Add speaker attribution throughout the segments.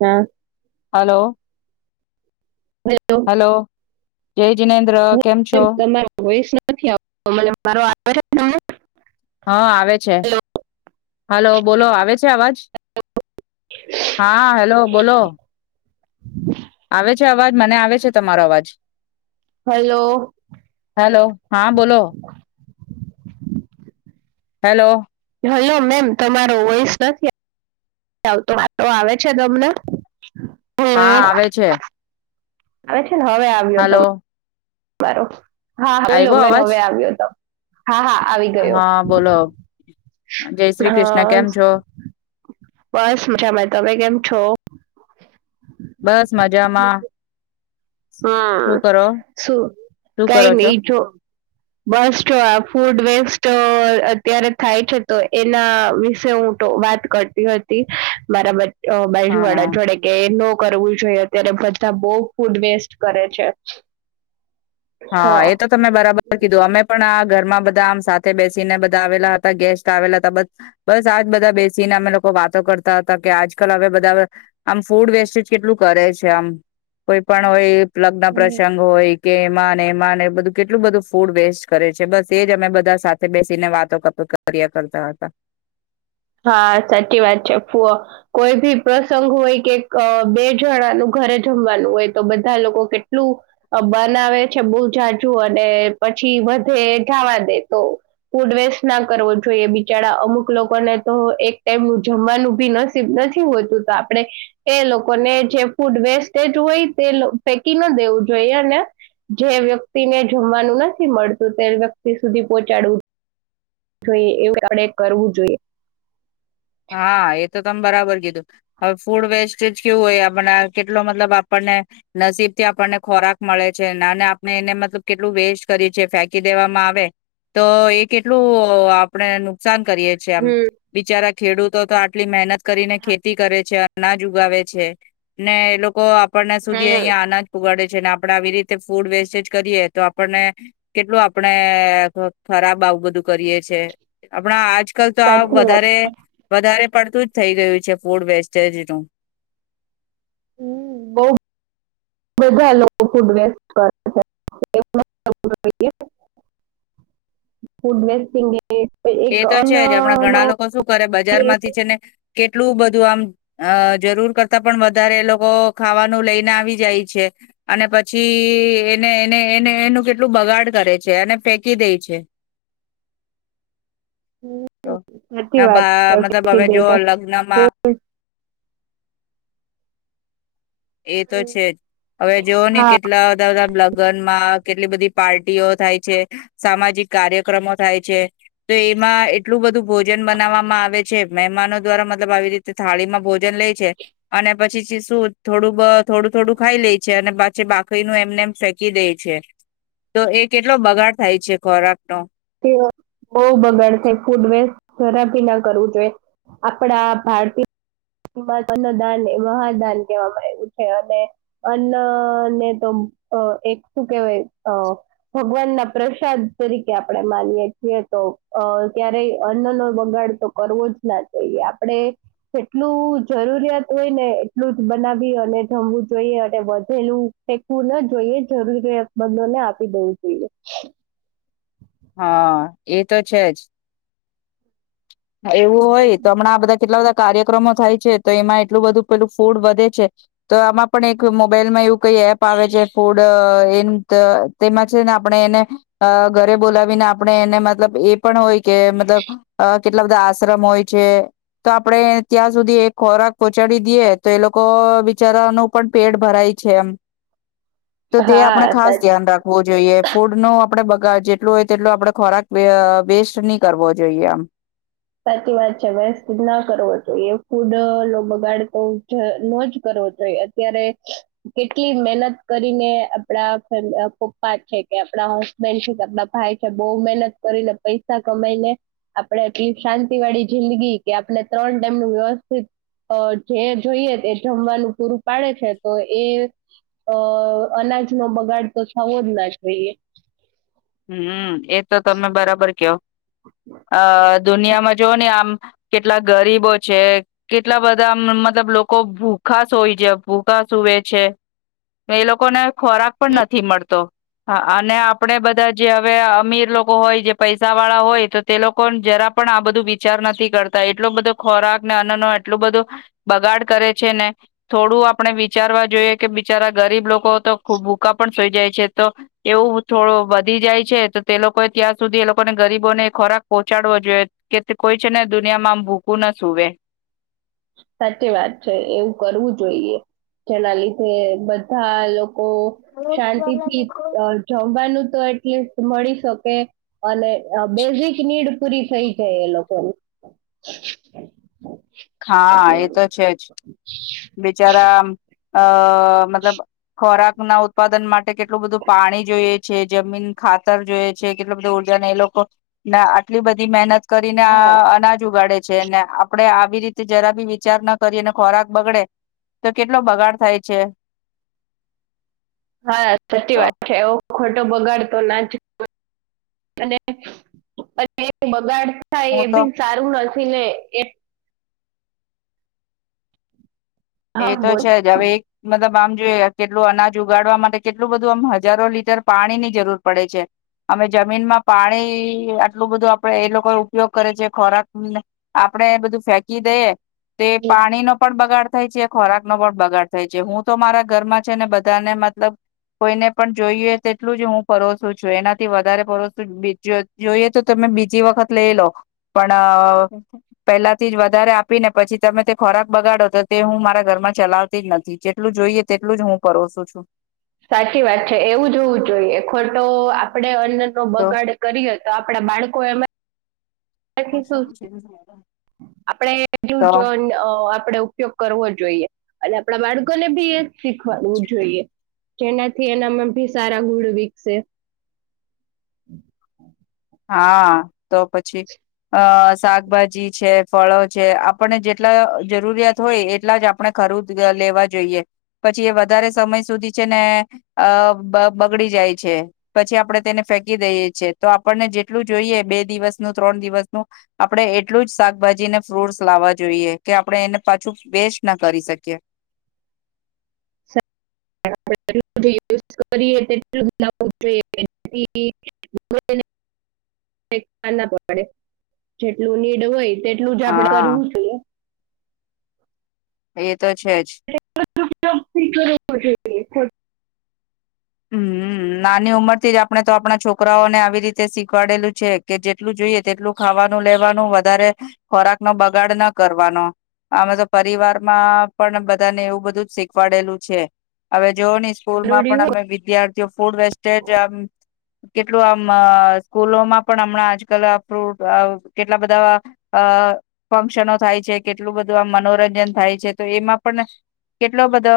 Speaker 1: હા.
Speaker 2: Hello.
Speaker 1: Hello
Speaker 2: hello, જય જીનેન્દ્ર, કેમ છો?
Speaker 1: એમ તમારો વોઇસ નથી આવતો મને. મારો આવે છે તમને?
Speaker 2: હા, આવે છે. હલો, બોલો આવે છે અવાજ? હા, હેલો બોલો.
Speaker 1: [inaudible]
Speaker 2: આવે છે અવાજ? મને આવે છે તમારો અવાજ.
Speaker 1: હેલો
Speaker 2: હેલો, હા બોલો. હેલો.
Speaker 1: હલો મેમ, તમારો વોઇસ નથી આવતો, મારો આવે છે તમને? હેલો
Speaker 2: હા, આવે છે.
Speaker 1: આવે છે? હવે આવ્યો ત
Speaker 2: હલો
Speaker 1: મારો. હા, બોલો
Speaker 2: આવ્યો
Speaker 1: મેમ
Speaker 2: અવાજ
Speaker 1: હવે આવ્યો ત
Speaker 2: હા, બોલો જય શ્રી કૃષ્ણ.
Speaker 1: હા
Speaker 2: કેમ છો?
Speaker 1: બસ મજામાં. તમે કેમ છો?
Speaker 2: બસ મજામાં. શું
Speaker 1: હા,
Speaker 2: કરો
Speaker 1: શું
Speaker 2: શું કરો
Speaker 1: કાઈ
Speaker 2: છો
Speaker 1: નઈ જો બસ જો આ ફૂડ વેસ્ટ તો અત્યારે થાય છે, તો એના વિશે હું તો વાત કરતી હતી મારા બ અ
Speaker 2: હા
Speaker 1: બાયજુવાળા જોળે કે, એનો કરવું જોએ. અત્યારે બધા બોવ ફૂડ વેસ્ટ કરે છે.
Speaker 2: હા, એ તો તમે બરાબર કીધું. અમે પણ આ ઘરમાં બધા આમ સાથે બેસીને બધા આવેલા હતા ગેસ્ટ આવેલા હતા. બ બસ આજ બધા બેસીને અમે લોકો વાતો કરતા હતા કે, આજકાલ હવે બધા આમ ફૂડ વેસ્ટેજ કેટલું કરે છે. આમ કોઈ પણ હોય લગ્ન
Speaker 1: હમ
Speaker 2: પ્રસંગ હોય કે એમાં નેમા ને બધું કેટલું બધું ફૂડ વેસ્ટ કરે છે, બસ એજ અમે બધા સાથે બેસીને વાતો કરતા કર્યા કરતા હતા.
Speaker 1: હા, સાચી વાત છે, ફુવા કોઈ ભી પ્રસંગ હોય કે અ બે જણાનું ઘરે જમવાનું હોય તો બધા લોકો કેટલું બનાવે છે બહુ જાજુ અને પછી વધે એ જાવા દે તો ફૂડ વેસ્ટના કરવો જોઈએ, બિચાડા અમુક લોકોને તો એક ટાઈમનનું જમવાનું ભી નસીબ નથી હોતું તો આપણે એ લોકોને જે ફૂડ વેસ્ટજ હોય તે લો ફેકી ન દેવું જોઈએ અને જે વ્યક્તિને જમવાનું નથી મળતું તે વ્યક્તિ સુધી પોચાડવું જોઇએ એવુ આપડે કરવું જોઈએ.
Speaker 2: હા, એ તો તમે બરાબર કીધું. હવે ફૂડ વેસ્ટેજ કેવું હોય એ આપને કેટલો મતલબ આપણને નસીબથી આપણને ખોરાક મળે છે, નાને આપણે એને મતલબ કેટલું વેસ્ટ કરી છે ફેંકી દેવામાં આવે, તો એ કેટલું આપણે નુકસાન કરીએ છીએ આમ,
Speaker 1: હમ
Speaker 2: બિચારા ખેડૂતો તો આટલી મેહનત કરીને ખેતી કરે છે અ નાજ ઉગાવે છે, ને એ લોકો આ પળના સુધી
Speaker 1: હમ
Speaker 2: અહિયા અનાજ ઉગાડે છે ને આપણે આવી રીતે ફૂડ વેસ્ટેજ કરીએ, તો આપણને કેટલું આપણેે ખરાબ આવું બધું કરીએ છે, આપણા આજ કાલ તો આ
Speaker 1: સાચી વાત
Speaker 2: વધારે વધારે પડતું જ થઈ ગયું છે ફૂડ વેસ્ટેજનું.
Speaker 1: હમ્મ, બો બધા લોકો ફૂડ વેસ્ટ કરે છે [unintelligible] ફૂડ વોસ્ટિંગ
Speaker 2: એ તો છે જ હમડા ઘણા લોકો સુ કરે બજાર માંથી છે ને કેટલું બધું આમ અ જરૂર કરતા પણ વધારે એ લોકો ખાવાનું લઈને આવી જાય છે અને પછી એને, એને, એને, એનું કેટલું બગાડ કરે છે અને ફેકી દે છે.
Speaker 1: હમ્મ,
Speaker 2: તો
Speaker 1: સાચી વાત
Speaker 2: બા મતલબ હવે જો
Speaker 1: છે
Speaker 2: લગ્નમાં
Speaker 1: [unintelligible]
Speaker 2: એ તો છેજ, હવે જોવો ને
Speaker 1: હા
Speaker 2: કેટલા બધા બધા લગનમાં કેટલી બધી પાર્ટીઓ થાય છે, સામાજિક કાર્યક્રમો થાય છે, તો એમાં એટલું બધું ભોજન બનાવવામાં આવે છે, મહેમાનો દ્વારા મતલબ આવી રીતે થાળીમાં ભોજન લે છે અને પછી શું થોડું બ, થોડું થોડું ખાઈ લે છે અને પછી બાકીનું એમને એમ ફેંકી દે છે, તો એ કેટલો બગાડ થાય છે ખોરાકનો.
Speaker 1: તે બઉ બગાડ થાય ફૂડ વેસ્ટ જરા ભી ના કરવું જોઈએ, આપણા ભારતીય [inaudible] અન્નદાન, એ મહાદાન કહેવામાં આઇવુ છે અને અન્નને તો એક શું કેહેવાય અ ભગવાનના પ્રસાદ તરીકે આપ આપણે માનીએ છીએ તો, અ ક્યારે અન્નો બગાડ તો કરવો જ ના જોઈએ, આપણેે જેટલું જરૂરિયાત હોય ને, એટલું જ બનાવી અને જમવું જોઈએ અને વધેલું ફેકવું ન જોઈએ, જરૂરિયાત મંદો ને આપી દેવું જોઈએ.
Speaker 2: હા, એ તો છેજ. હા એવું હોય, તો હમણાં બધા કેટલા બધા કાર્યક્રમો થાય છે તો એમાં એટલું બધું પેલું ફૂડ વધે છે, તો આમાં પણ એક મોબાઈલમાં એવું કઈ એપ આવે છે ફૂડ અ ઇંત તેમાં છે ને આપણે એને અ ઘરે બોલા વિને આપણે એને મતલબ એ પણ હોય કે મતલબ અ કેટલા બધા આશ્રમ હોય છે, તો આપણે ત્યાં સુધી એ ખોરાક પોહચાડી દીએ તો એ લોકો બિચારાનું પણ પેટ ભરાય છે એમ. તો તે આપણે
Speaker 1: હા
Speaker 2: ખાસ
Speaker 1: સાચ
Speaker 2: ધ્યાન રાખવું જોઈએ, ફૂડ નો આપણે બ ગાડ જેટલો હોય તેટલો આપણે ખોરાક વે અ વેસ્ટ ની કરવો જોઈએ આમ.
Speaker 1: સાચી વાત છે, વેસ્ટ ના કરવો જોઈએ, ફૂડનો બગાડતો જ ન જ કરવો જોઈએ, અત્યારે કેટલી મહેનત કરીને આપડા ખ પપ્પા છે કે, આપણા હસબેન્ડ છે, કે આપડા ભાઈ છે, બહુ મહેનત કરીને પૈસા કમાઈને આપણે એ શાંતિ વાળી જિંદગી કે આપણે ત્રણ ટાઈમનું વ્યવસ્થિત અ જે જોઈએ તે જમવાનું પૂરું પાડે છે, તો એ અનાજનો બગાડ તો થવો જ ના જોઈએ.
Speaker 2: હમ્મ્મ. એ તો તમે બરાબર કેવો. અ દુનિયામાં જોવ ને આમ કેટલા ગરીબો છે કેટલા બધા મતલબ લોકો ભૂખા શુય જ ભૂખા સુવે છે એ લોકોને ખોરાક
Speaker 1: હમ
Speaker 2: પણ નથી મળતો અને આપડે બધા જે હવે અમીર લોકો હોય જે પૈસા વાળા હોય તો તે લોકો જરા પણ આ બધું વિચાર નથી કરતા એટલો બધો ખોરાક ને અન્ન ન એટલું બધું બગાડ કરે છે ને થોડું આપણે વિચારવા જોઈએ કે બિચારા ગરીબ લોકો તો ખૂબ ભૂકા પણ સુઈ જાય છે તો એવું થોડું વધી જાય છે તો તે લોકોએ ત્યાં સુધી એ લોકોને ગરીબોને ખોરાક પહોચાડવો જોઈએ કે કોઈ છે ને દુનિયામાં આમ ભૂકું ના સુવે
Speaker 1: સાચી વાત છે એવું કરવું જોઈએ જેના લીધે બધા લોકો કો શાંતિથી અ જમવાનું તો એટલીસ્ટ મળી શકે અને અ બેઝિક નીડ પુરી થઈ જાય એ લોકો
Speaker 2: હા એ તો છે જ બિચારા આ અ મતલબ ખોરાક ના ઉત્પાદન માટે કેટલું બધું પાણી જોઈએ. છે જમીન ખાતર જોય છે કેટલો બધુ ઉર્જાને એ લોકો આટલી બધી મહેનત કરીને
Speaker 1: હા
Speaker 2: આ અનાજ ઉગાડે છે ને આપડે આવી રીત તે જરા ભી વિચાર ના કરી અને ખોરાક બગડે તો કેટલો બગાડ થાય છે.
Speaker 1: હા સચી
Speaker 2: તો
Speaker 1: વાત છે. ખોટો બગાડ તો નાચ અને બગાડ થાય
Speaker 2: હું
Speaker 1: એ
Speaker 2: તો
Speaker 1: બીન સારું ન પીલે એ
Speaker 2: એ
Speaker 1: હા
Speaker 2: તો
Speaker 1: બોલ
Speaker 2: છે જ હવે એક મતલબ આમ જો કેટલું અનાજ ઉગાડવા માટે કેટલું બધું આમ હજારો લીટર પાણીની જરૂર પડે છે અમે જમીનમાં પાણી આટલું બધું આપડ એ લોકો ઉપયોગ કરે છે ખોરાક આપણેે બધું ફેંકી દઈએ તે પાણી નો પણ બગાડ છે ખોરાક નો પણ બગાડ થાય છે હું તો મારા ઘરમાં છે ને બધાને મતલબ કોઈને પણ જોઈએ તેટલું જ હું પરસું છું એનાથી વધારે પરસું જોઈએ તો તમે બીજી વખત લઈ લો પણ પેલાથી જ વધારે આપીને પછી તમે તે ખોરાક બગાડો તો તે હું મારા ઘરમાં ચલાવતી જ નથી જેટલું જોઈએ તેટલું જ હું પરોસું છું.
Speaker 1: સાચી વાત છે એવું જો હોવું જોઈએ ખોટો આપડે નો
Speaker 2: તો
Speaker 1: બગાડ કરીએ તો આપણા બાળકો એમમાં થી શુ આપણેે
Speaker 2: તો
Speaker 1: જ આપણેે ઉપયોગ કરવો જોઈએ. અને આપણા બાળકો ને ભી એ શીખવાડવું જોઈએ. જેનાથી એનામાં ભી સારા ગુણ વિકસે
Speaker 2: હા તો પછી અ શાકભાજી છે ફળો છે આપણને જેટલા જરૂરિયાત હોય એટલા જ આપણે ખરુદ લેવા જોઈએ પછી એ વધારે સમય સુધી છે ને અ બગડી જાય છે પછી આપડે તેને ફેંકી દઈએ છે તો આપણને જેટલું જોઈએ બે દિવસનું ત્રણ દિવસનું આપણે એટલું જ શાકભાજીને ફ્રૂટસ લાવવા જોઈએ કે આપણે એને પાછું વેસ્ટ ના કરી શકીએ.
Speaker 1: જોઈએ જેટલું નીડ હોય તેટલું જ આપડે
Speaker 2: હા
Speaker 1: કરવું જોઈએ. [inaudible]
Speaker 2: એ તો છે જ
Speaker 1: [inaudible] [unintelligible]
Speaker 2: હમ્મ નાની ઉંમર થી જ આપણે તો આપણા છોકરાઓને આવી રીતે શીખવાડેલું છે કે જેટલું જોઈએ તેટલું ખાવાનું લેવાનું વધારે ખોરાક નો બગાડ ના કરવાનો અમે તો પરિવારમાં પણ બધાને એવું બધું જ શીખવાડેલું છે. અવે જોઓની સ્કૂલ માં
Speaker 1: જરૂરી
Speaker 2: પણ
Speaker 1: હોય
Speaker 2: [unintelligible] ફૂડ વેસ્ટેજ આમ કેટલું આમ અ સ્કૂલોમાં પણ હમણાં આજકાલ ફ્રૂટ અ કેટલા બધા અ ફંક્શનો થાય છે કેટલું બધું આમ મનોરંજન થાય છે તો એમાં પણ કેટલો બધો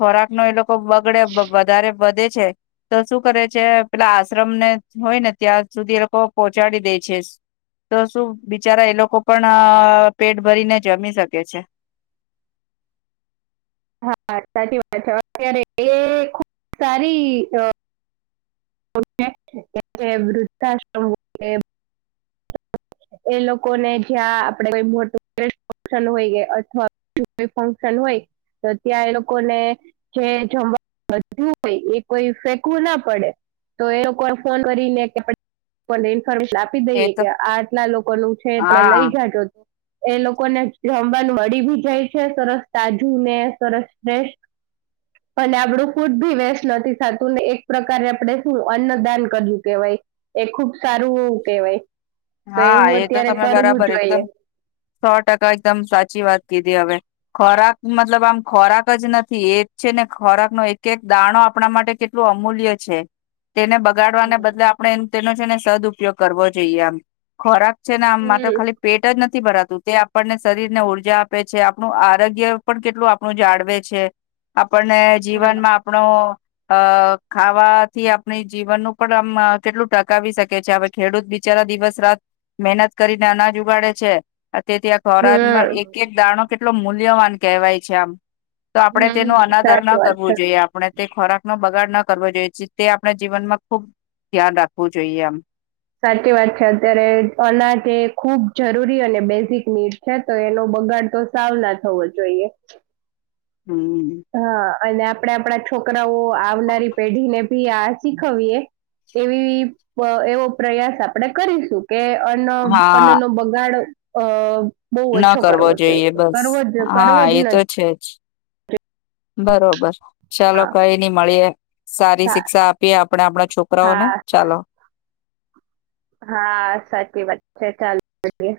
Speaker 2: ખોરાક નો એ લોકો બગડે વધારે વધે છે, તો શું કરે છે પેલા આશ્રમને હોય ને ત્યાં સુધી એ લોકો પહોંચાડી દે છેસ, તો શું બિચારા એ લોકો પણ અ પેટ ભરીને જમી શકે છે.
Speaker 1: હા સાચી વાત છે. અત્યારે એ ખુબ સારી અ [unintelligible] વૃદ્ધાશ્રમ હો કે [unintelligible] એ લોકોને જ્યાં આપળે કોઈ મોટું [unintelligible] ફંકશન હોય કે અથવા [unintelligible] ફંક્શન હોય તો ત્યાં એ લોકોને જે જમવાનું વધ્યું હોય એ કોઈ ફેકવું ના પડે. તો એ લોકો ફોન કરી ને [unintelligible] ઈફોર્મેશન આપી
Speaker 2: એ
Speaker 1: દઈએે
Speaker 2: તો
Speaker 1: કે આટલા લોકો નું છે તમે
Speaker 2: હા
Speaker 1: લઈ જાજો એ લોકોને જોમવાનું મળી ભી જાય છે સરસ તાજું ને સરસ ને, અને આપડું ફૂડ ભી વેસ્ટ નથી થતું ને એક પ્રકારે આપડે શું અન્નદાન કર્યું કેવાય, એ ખુબ સારું કેવાય. તો
Speaker 2: હા
Speaker 1: એવું
Speaker 2: એ તો
Speaker 1: અત્યારે
Speaker 2: તમે
Speaker 1: કરવું
Speaker 2: બરાબર એકદમ,
Speaker 1: જોઈએ
Speaker 2: સો ટકા એકદમ સાચી વાત કીધી હવે, ખોરાક મતલબ આમ ખોરાક જ નથી એ છે ને ખોરાક નો એક-એક દાણો આપણા માટે કેટલું અમૂલ્ય છે. તેને બગાડવાના બદલે
Speaker 1: હમ
Speaker 2: આપડે તેનો છે ને સદ ઉપયોગ કરવો જોઈએ આમ ખોરાક છે ને આમ તો ખાલી પેટ જ ન થી ભરાતું તે આપણને શરીર ને ઉર્જા આપે છે. આપણું આરોગ્ય પણ કેટલું આપણું જાળવે છે. આ પણને જીવનમાં આપણો અ ખાવાથી આપણી જીવનનું પણ આમ અ કેટલું ટકાવી શકે છે. હવે ખેડૂત બિચારા દિવસ રાત મહેનત કરીને અનાજ ઉગાડે છે. આ તે-તે આ ખોરાકના
Speaker 1: હમ
Speaker 2: એક-એક દાણો કેટલો મૂલ્યવાન કહેવાય છે આમ તો આપડે તેનું અનાદર ન
Speaker 1: સાચી વાત છે
Speaker 2: કરવું જોઈએ આપડે તે ખોરાક નો બ ગાડ ના કરવો જોઈએ તે આપણે જીવનમાં ખુબ ધ્યાન રાખવું જોઈએ આમ.
Speaker 1: સાચી વાત છે અત્યારે અનાજે એ ખૂબ જરૂરી અને બેઝિક નિડ છે તો એનો બગાડ તો સાવ ના થવો જોઈએ.
Speaker 2: હમ
Speaker 1: હા. અને આપળે આપળા છોકરાઓ આવનારી પેઢી ને ભી આ શીખવીએ એવી પ એવો પ્રયાસ આપડે કરીશું. કે અન્ન અન્નનો બગાડ અ બહુ
Speaker 2: ના
Speaker 1: ઓછો
Speaker 2: કરવો જોઈએ બસ
Speaker 1: કરવો જ
Speaker 2: હા
Speaker 1: કરવો
Speaker 2: એ
Speaker 1: જ
Speaker 2: તો
Speaker 1: ન
Speaker 2: છે જ બરોબર ચાલો
Speaker 1: હા
Speaker 2: કઈ નઈ મળીએે સારી
Speaker 1: હા
Speaker 2: શિક્ષા આપીએ આપણે આપણા છોકરાઓને
Speaker 1: હા
Speaker 2: ચાલો
Speaker 1: હા સાચી વાત છે ચાલ મળ્યે